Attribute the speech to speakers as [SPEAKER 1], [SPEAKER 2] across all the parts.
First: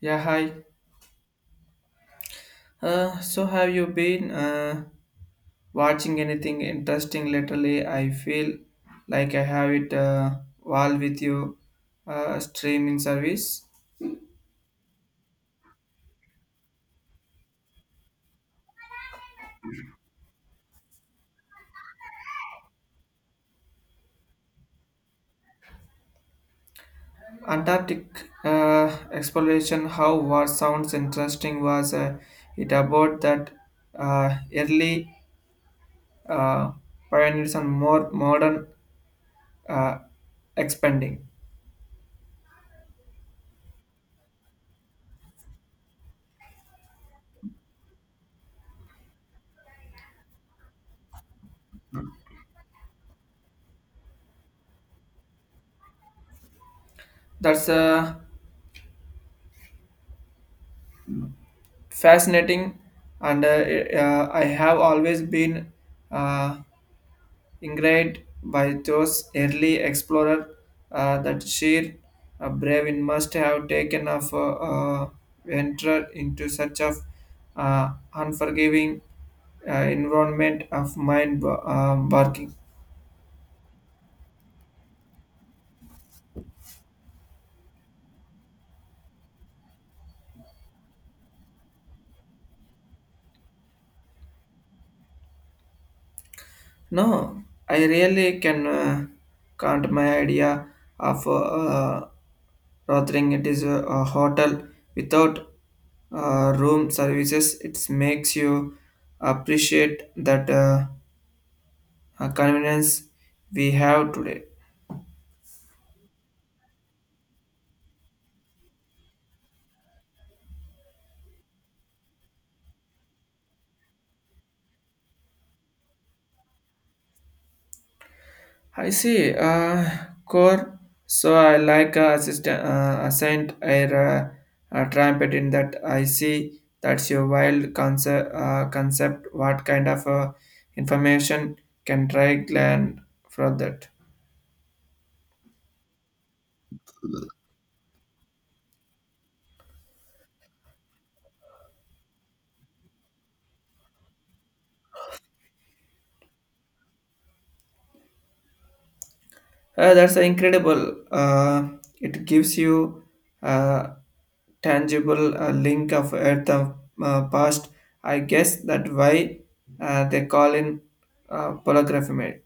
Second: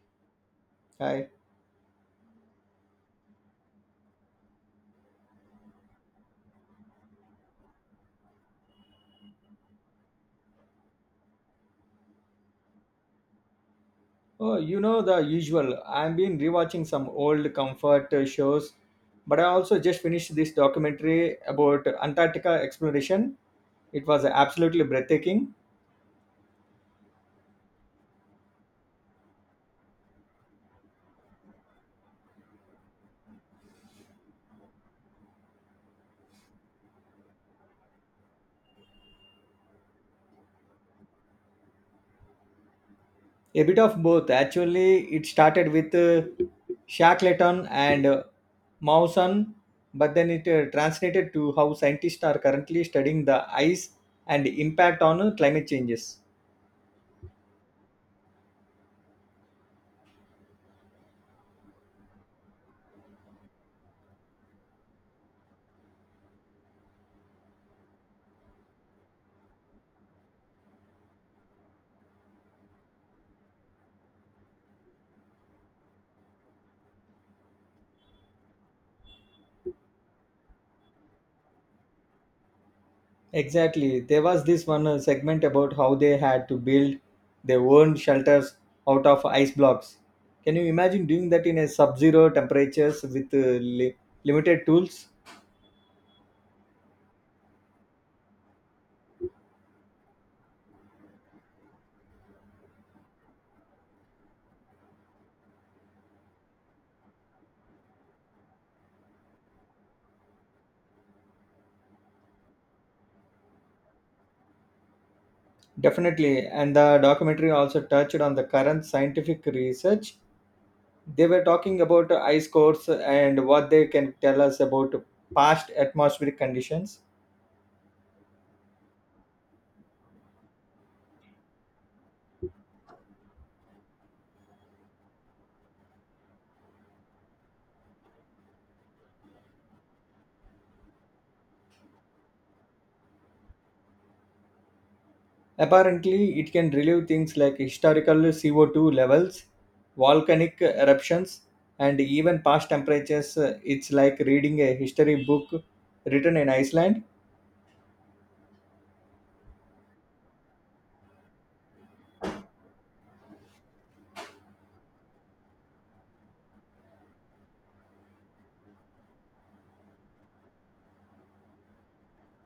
[SPEAKER 1] Yeah, hi.
[SPEAKER 2] Hi.
[SPEAKER 1] So have you been watching anything interesting lately? I feel like I have it all with you. Streaming service.
[SPEAKER 2] Oh, you know the usual. I've been rewatching some old comfort shows, but I also just finished this documentary about Antarctica exploration. It was absolutely breathtaking.
[SPEAKER 1] Antarctic exploration. How what sounds interesting was it about that early uh, pioneers and more modern uh, expanding.
[SPEAKER 2] A bit of both, actually. It started with Shackleton and Mawson, but then it translated to how scientists are currently studying the ice and impact on climate changes.
[SPEAKER 1] That's fascinating, and I have always been. Uh, Ingrid by those early explorer that sheer bravery must have taken of venture into such of unforgiving environment of mind barking.
[SPEAKER 2] Exactly. There was this one segment about how they had to build their own shelters out of ice blocks. Can you imagine doing that in a sub-zero temperatures with limited tools?
[SPEAKER 1] No, I really can count my idea of Rothering. It is a hotel without room services. It makes you appreciate that. Convenience we have today.
[SPEAKER 2] Definitely. And the documentary also touched on the current scientific research. They were talking about ice cores and what they can tell us about past atmospheric conditions.
[SPEAKER 1] I see. Core. So I like assistant ascent air trumpet in that. I see that's your wild concept. Concept. What kind of information can try gland for that?
[SPEAKER 2] Apparently, it can relieve things like historical CO2 levels, volcanic eruptions, and even past temperatures. It's like reading a history book written in Iceland.
[SPEAKER 1] That's incredible. It gives you a tangible link of Earth of past. I guess that why they call in polygrammy.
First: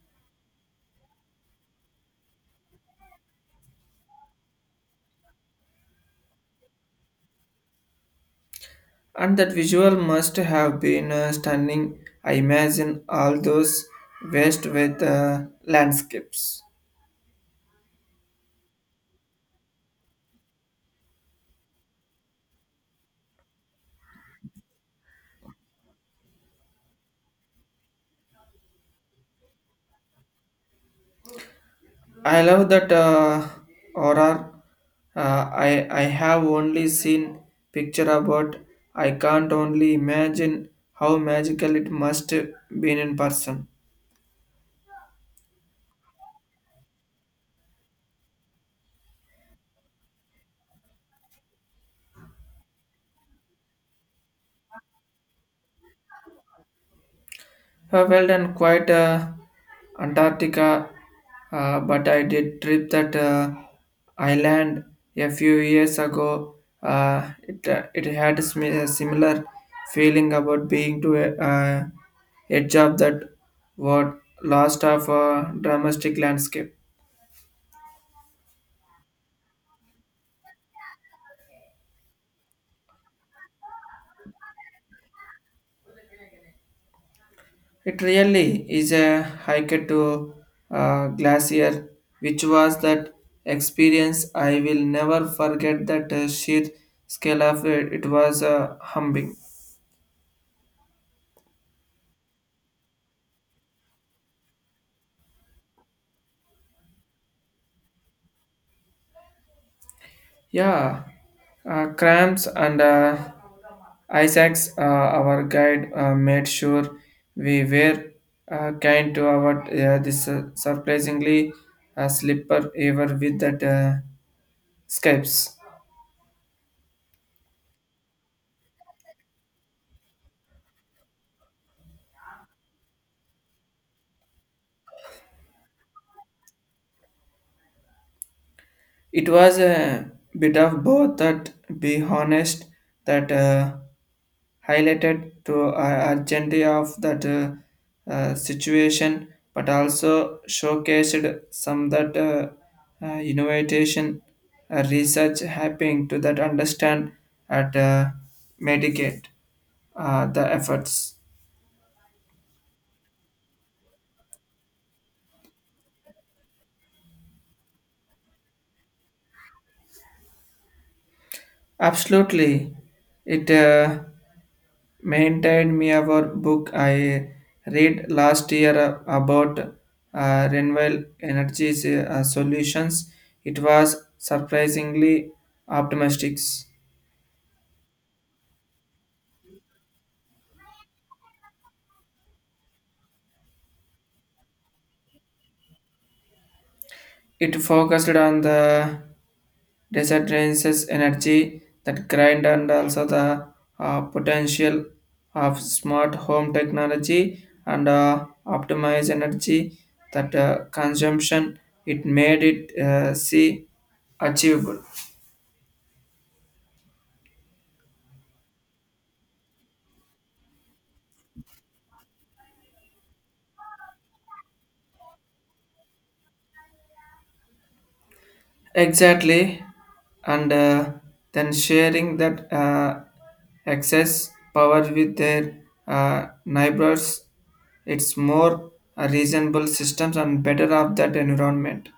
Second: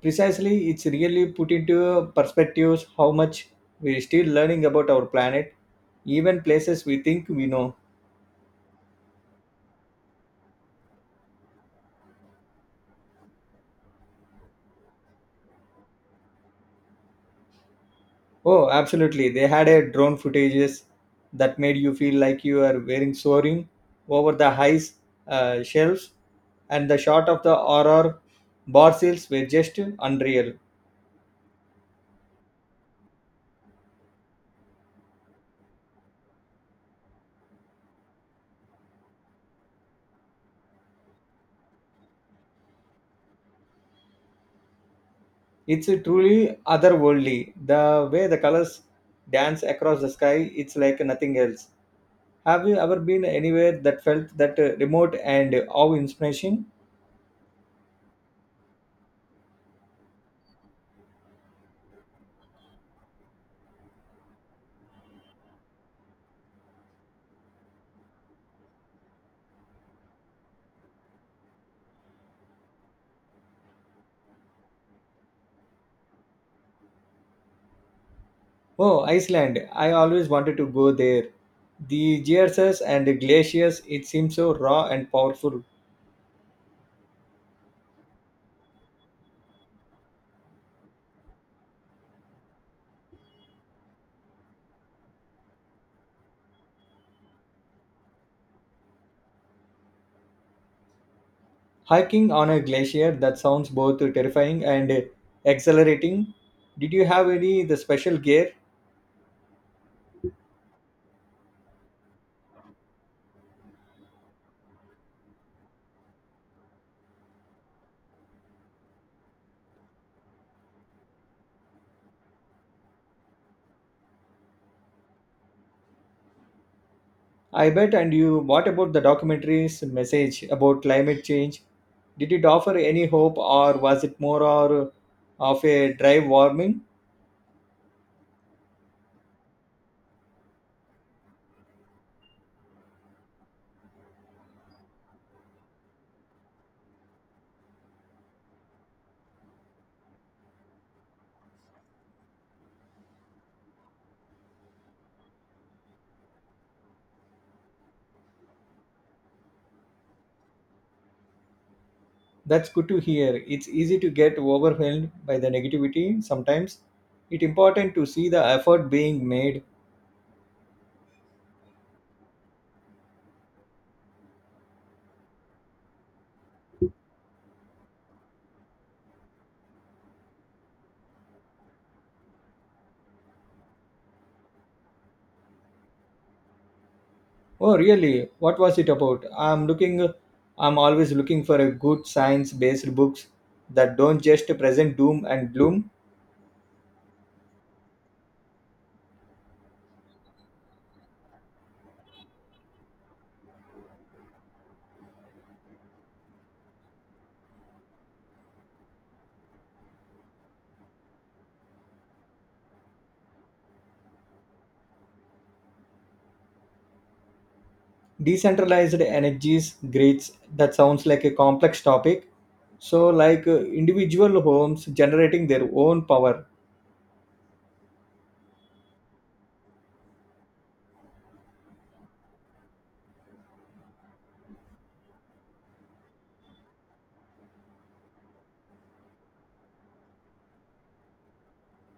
[SPEAKER 2] Precisely, it's really put into perspectives how much we're still learning about our planet, even places we think we know.
[SPEAKER 1] And that visual must have been stunning. I imagine all those waste with landscapes.
[SPEAKER 2] Oh, absolutely. They had a drone footages that made you feel like you are wearing soaring over the highs shelves, and the shot of the aurora bar seals were just unreal.
[SPEAKER 1] I love that horror. I have only seen picture about. I can't only imagine how magical it must been in person.
[SPEAKER 2] It's truly otherworldly. The way the colors dance across the sky, it's like nothing else. Have you ever been anywhere that felt that remote and awe inspiration?
[SPEAKER 1] Well done, quite Antarctica, but I did trip that island a few years ago. It had a a similar feeling about being to a edge of that what lost of a dramatic landscape.
[SPEAKER 2] Oh, Iceland. I always wanted to go there. The geysers and the glaciers, it seems so raw and powerful.
[SPEAKER 1] It really is a hike to Glacier, which was that experience I will never forget that sheer scale of it. It was humbling.
[SPEAKER 2] Hiking on a glacier, that sounds both terrifying and exhilarating. Did you have any the special gear?
[SPEAKER 1] Yeah, cramps and Isaac's, our guide, made sure we were kind to our this surprisingly slipper ever with that scapes.
[SPEAKER 2] I bet and you what about the documentary's message about climate change? Did it offer any hope or was it more or of a drive warming?
[SPEAKER 1] It was a bit of both that be honest that highlighted to urgency of that situation but also showcased some that innovation research happening to that understand at medicate the efforts.
[SPEAKER 2] That's good to hear. It's easy to get overwhelmed by the negativity sometimes. It's important to see the effort being made.
[SPEAKER 1] Absolutely. It maintained me our book I read last year about renewable energies solutions. It was surprisingly optimistic.
[SPEAKER 2] Oh, really? What was it about? I'm always looking for a good science-based books that don't just present doom and gloom.
[SPEAKER 1] It focused on the disadvantages energy that grind and also the potential of smart home technology and optimize energy that consumption it made it see achievable.
[SPEAKER 2] Decentralized energies grids that sounds like a complex topic. So like individual homes generating their own power.
[SPEAKER 1] Exactly, and then sharing that excess power with their neighbors, it's more reasonable systems and better of that environment.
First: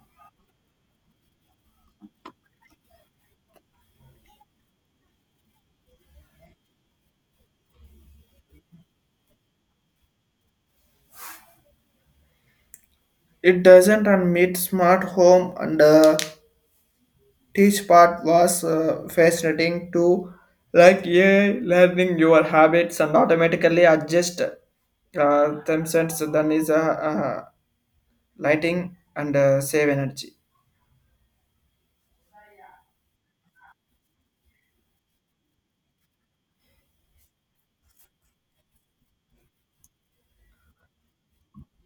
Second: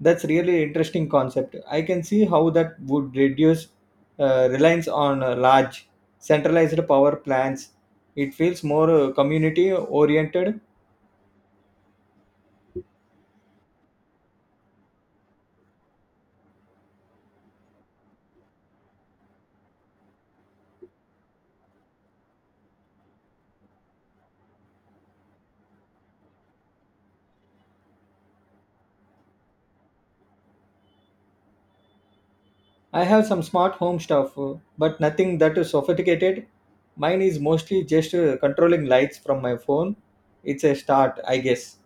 [SPEAKER 2] That's really interesting concept. I can see how that would reduce reliance on large centralized power plants. It feels more community oriented.
[SPEAKER 1] It doesn't and meet smart home and teach part was fascinating too. Like yeah, learning your habits and automatically adjust themselves. Then is lighting and save energy.
[SPEAKER 2] I have some smart home stuff, but nothing that is sophisticated. Mine is mostly just controlling lights from my phone. It's a start, I guess.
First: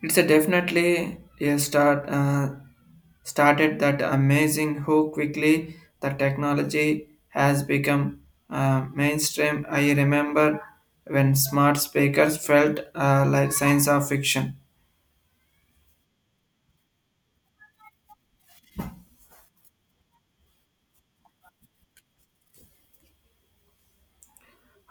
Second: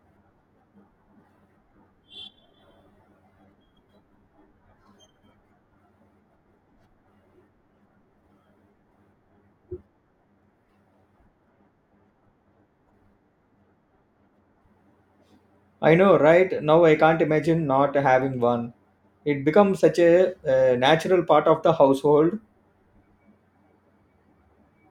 [SPEAKER 1] It's a definitely a start started that amazing how quickly the technology has become mainstream. I remember when smart speakers felt like science of fiction,
[SPEAKER 2] I know, right? Now I can't imagine not having one. It becomes such a natural part of the household.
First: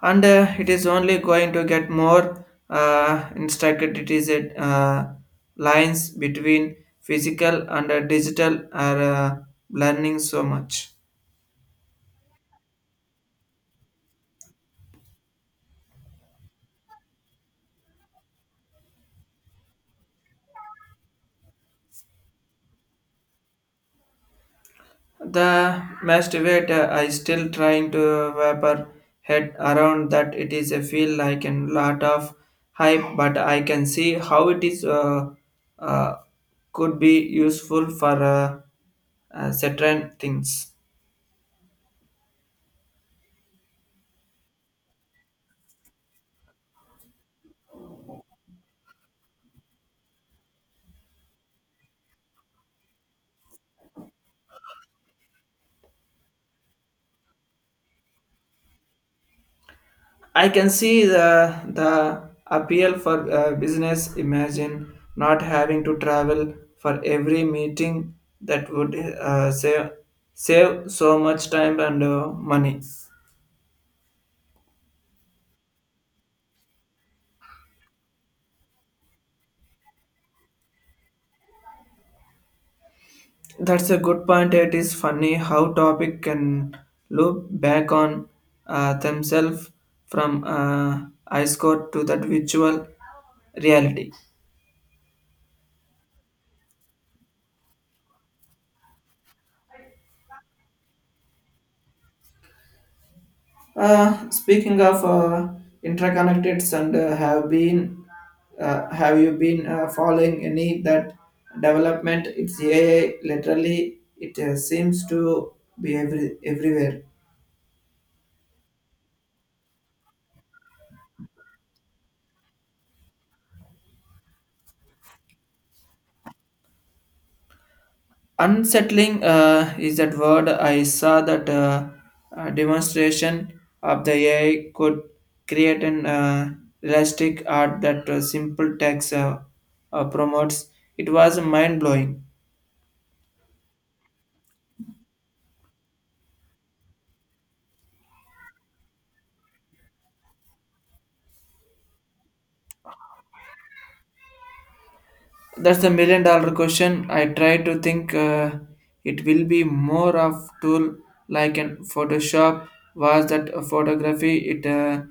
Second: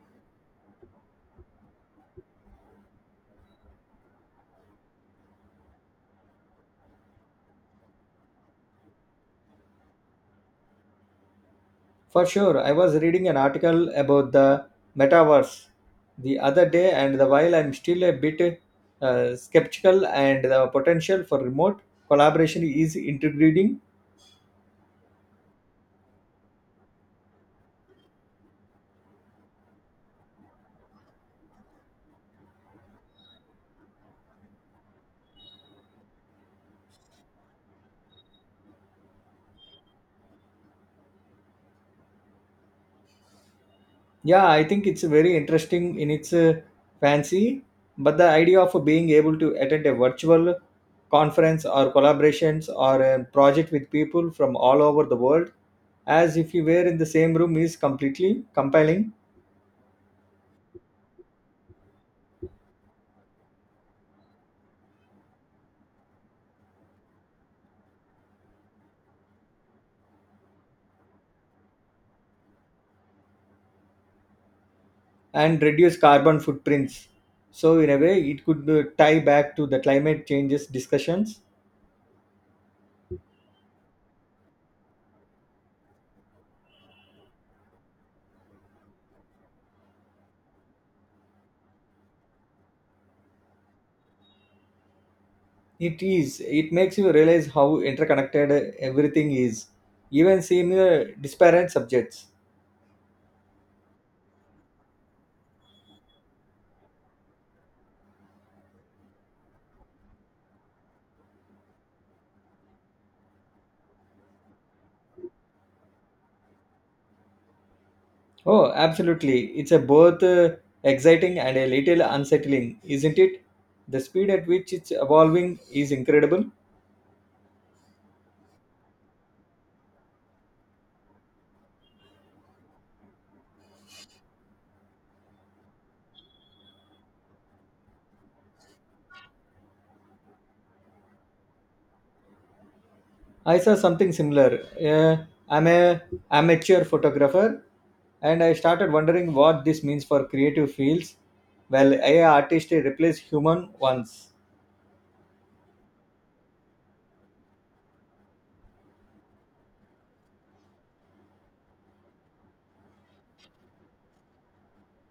[SPEAKER 1] and it is only going to get more instructed. It is a lines between physical and digital are learning so much.
[SPEAKER 2] For sure, I was reading an article about the metaverse the other day, and the while I'm still a bit skeptical, and the potential for remote collaboration is intriguing.
[SPEAKER 1] The masturbate I still trying to wrap her head around that it is a feel like a lot of hype, but I can see how it is uh, could be useful for certain things.
[SPEAKER 2] Yeah, I think it's very interesting in its fancy, but the idea of being able to attend a virtual conference or collaborations or a project with people from all over the world as if you were in the same room is completely compelling,
[SPEAKER 1] I can see the appeal for business. Imagine not having to travel for every meeting that would save so much time and money.
[SPEAKER 2] and reduce carbon footprints. So in a way, it could tie back to the climate changes discussions.
[SPEAKER 1] That's a good point. It is funny how topic can loop back on themselves from ice court to that virtual reality.
[SPEAKER 2] It is. It makes you realize how interconnected everything is, even similar disparate subjects.
[SPEAKER 1] Speaking of interconnected and have you been following any that development? It's AI literally it seems to be everywhere.
[SPEAKER 2] Oh, absolutely. It's a both exciting and a little unsettling, isn't it? The speed at which it's evolving is incredible.
[SPEAKER 1] Unsettling is that word. I saw that demonstration of the AI could create an realistic art that simple text promotes. It was mind blowing.
[SPEAKER 2] I saw something similar. I'm a amateur photographer, and I started wondering what this means for creative fields. Well, AI artists replace human ones.
[SPEAKER 1] That's the million dollar question. I try to think it will be more of tool like in Photoshop was that a photography it uh,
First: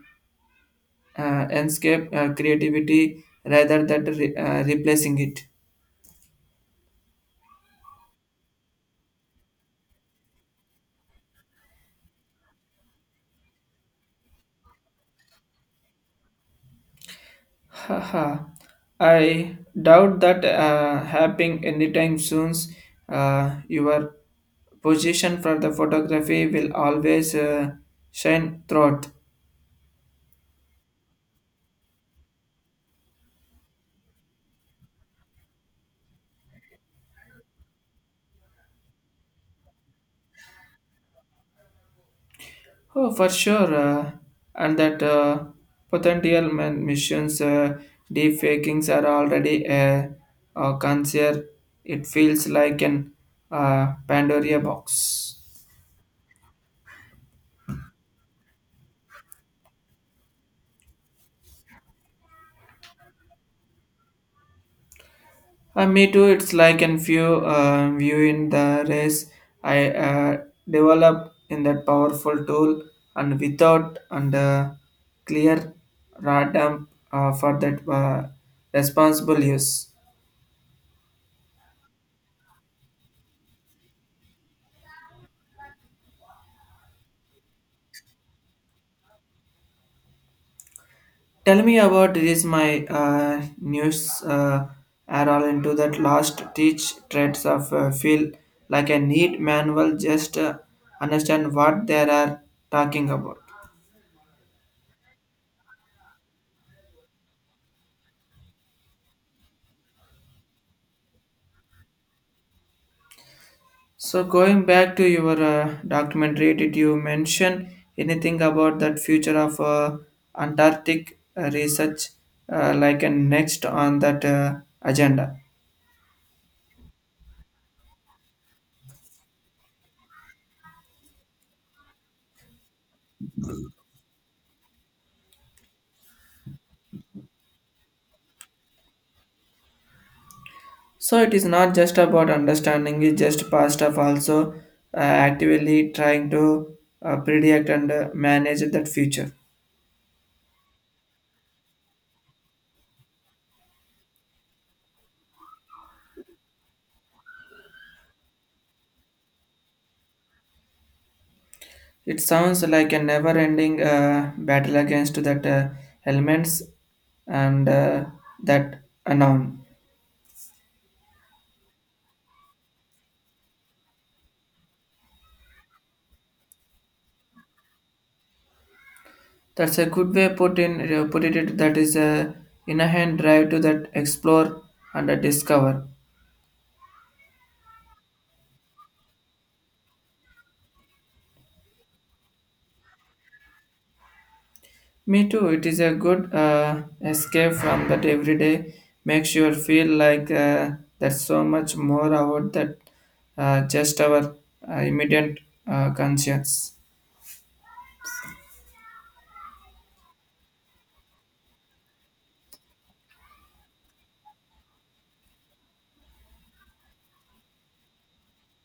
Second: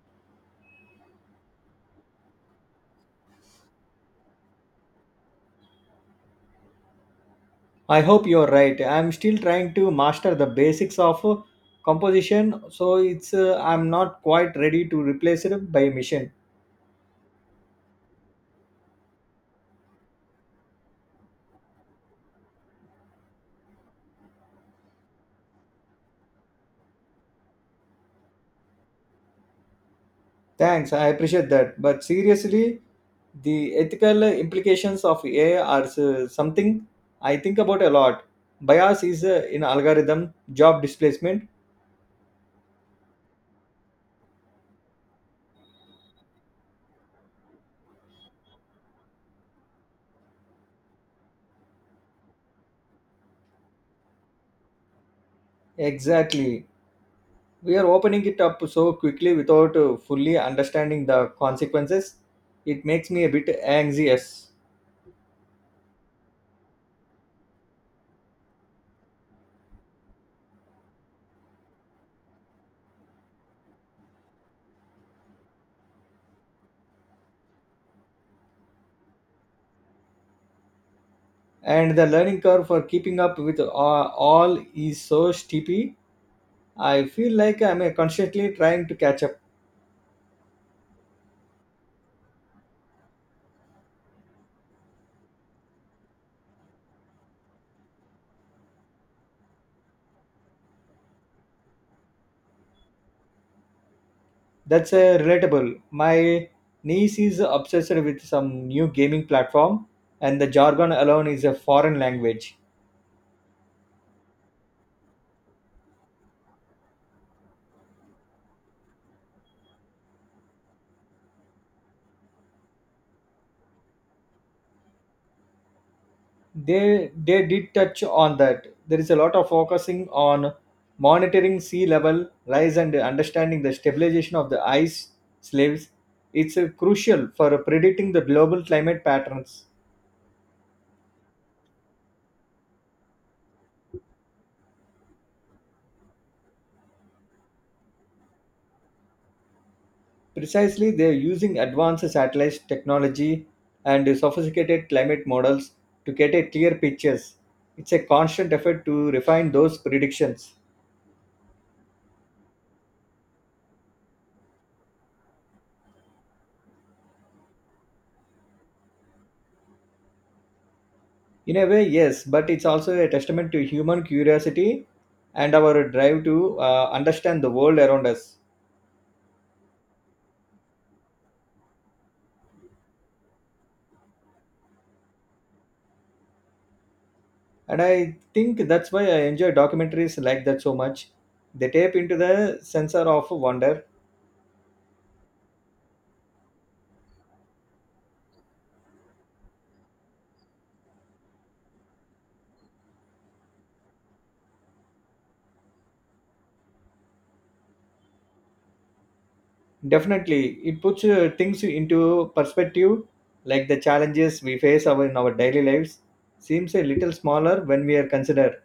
[SPEAKER 1] uh, landscape creativity rather than replacing it.
[SPEAKER 2] I hope you're right. I'm still trying to master the basics of composition, so it's I'm not quite ready to replace it by a machine.
[SPEAKER 1] Haha, I doubt that happening anytime soon. Your position for the photography will always shine throughout.
[SPEAKER 2] Thanks, I appreciate that. But seriously, the ethical implications of AI are something I think about a lot. Bias is in algorithm, job displacement.
[SPEAKER 1] Oh, for sure. And that potential missions, deep fakings are already a concern. It feels like an Pandora box.
[SPEAKER 2] Exactly. We are opening it up so quickly without fully understanding the consequences. It makes me a bit anxious.
[SPEAKER 1] Me too. It's like in few viewing the race I developed in that powerful tool and without and clear radam for that responsible use.
[SPEAKER 2] And the learning curve for keeping up with all is so steepy. I feel like I'm constantly trying to catch up.
[SPEAKER 1] Tell me about this my news are all into that last teach traits of feel like a neat manual just understand what they are talking about.
[SPEAKER 2] That's relatable. My niece is obsessed with some new gaming platform, and the jargon alone is a foreign language.
[SPEAKER 1] So going back to your documentary, did you mention anything about that future of Antarctic research, like a next on that agenda?
[SPEAKER 2] They did touch on that. There is a lot of focusing on monitoring sea level rise and understanding the stabilization of the ice slaves. It's crucial for predicting the global climate patterns.
[SPEAKER 1] So it is not just about understanding; it's just past of also uh, actively trying to predict and manage that future.
[SPEAKER 2] Precisely, they are using advanced satellite technology and sophisticated climate models to get a clear pictures. It's a constant effort to refine those predictions.
[SPEAKER 1] It sounds like a never-ending battle against that elements and that unknown.
[SPEAKER 2] In a way, yes, but it's also a testament to human curiosity and our drive to understand the world around us.
[SPEAKER 1] That's a good way put it. That is a inherent drive to that explore and discover.
[SPEAKER 2] And I think that's why I enjoy documentaries like that so much. They tap into the sensor of wonder.
[SPEAKER 1] Me too. It is a good escape from that everyday. Makes you feel like there's so much more about that just our immediate conscience.
[SPEAKER 2] Definitely, it puts things into perspective. Like the challenges we face our, in our daily lives seems a little smaller when we are considered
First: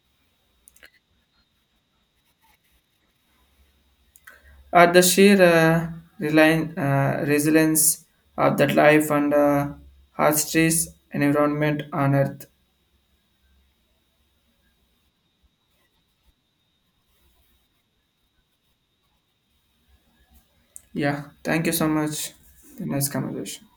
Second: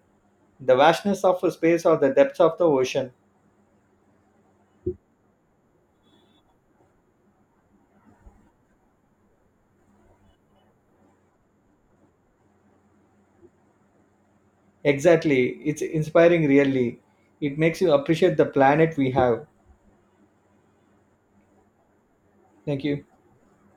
[SPEAKER 2] the vastness of a space or the depths of the ocean.
[SPEAKER 1] At the sheer resilience of that life and hardships environment on Earth.
[SPEAKER 2] Exactly, it's inspiring. Really, it makes you appreciate the planet we have.
[SPEAKER 1] Yeah. Thank you so much.
[SPEAKER 2] Thank you.
[SPEAKER 1] Nice conversation.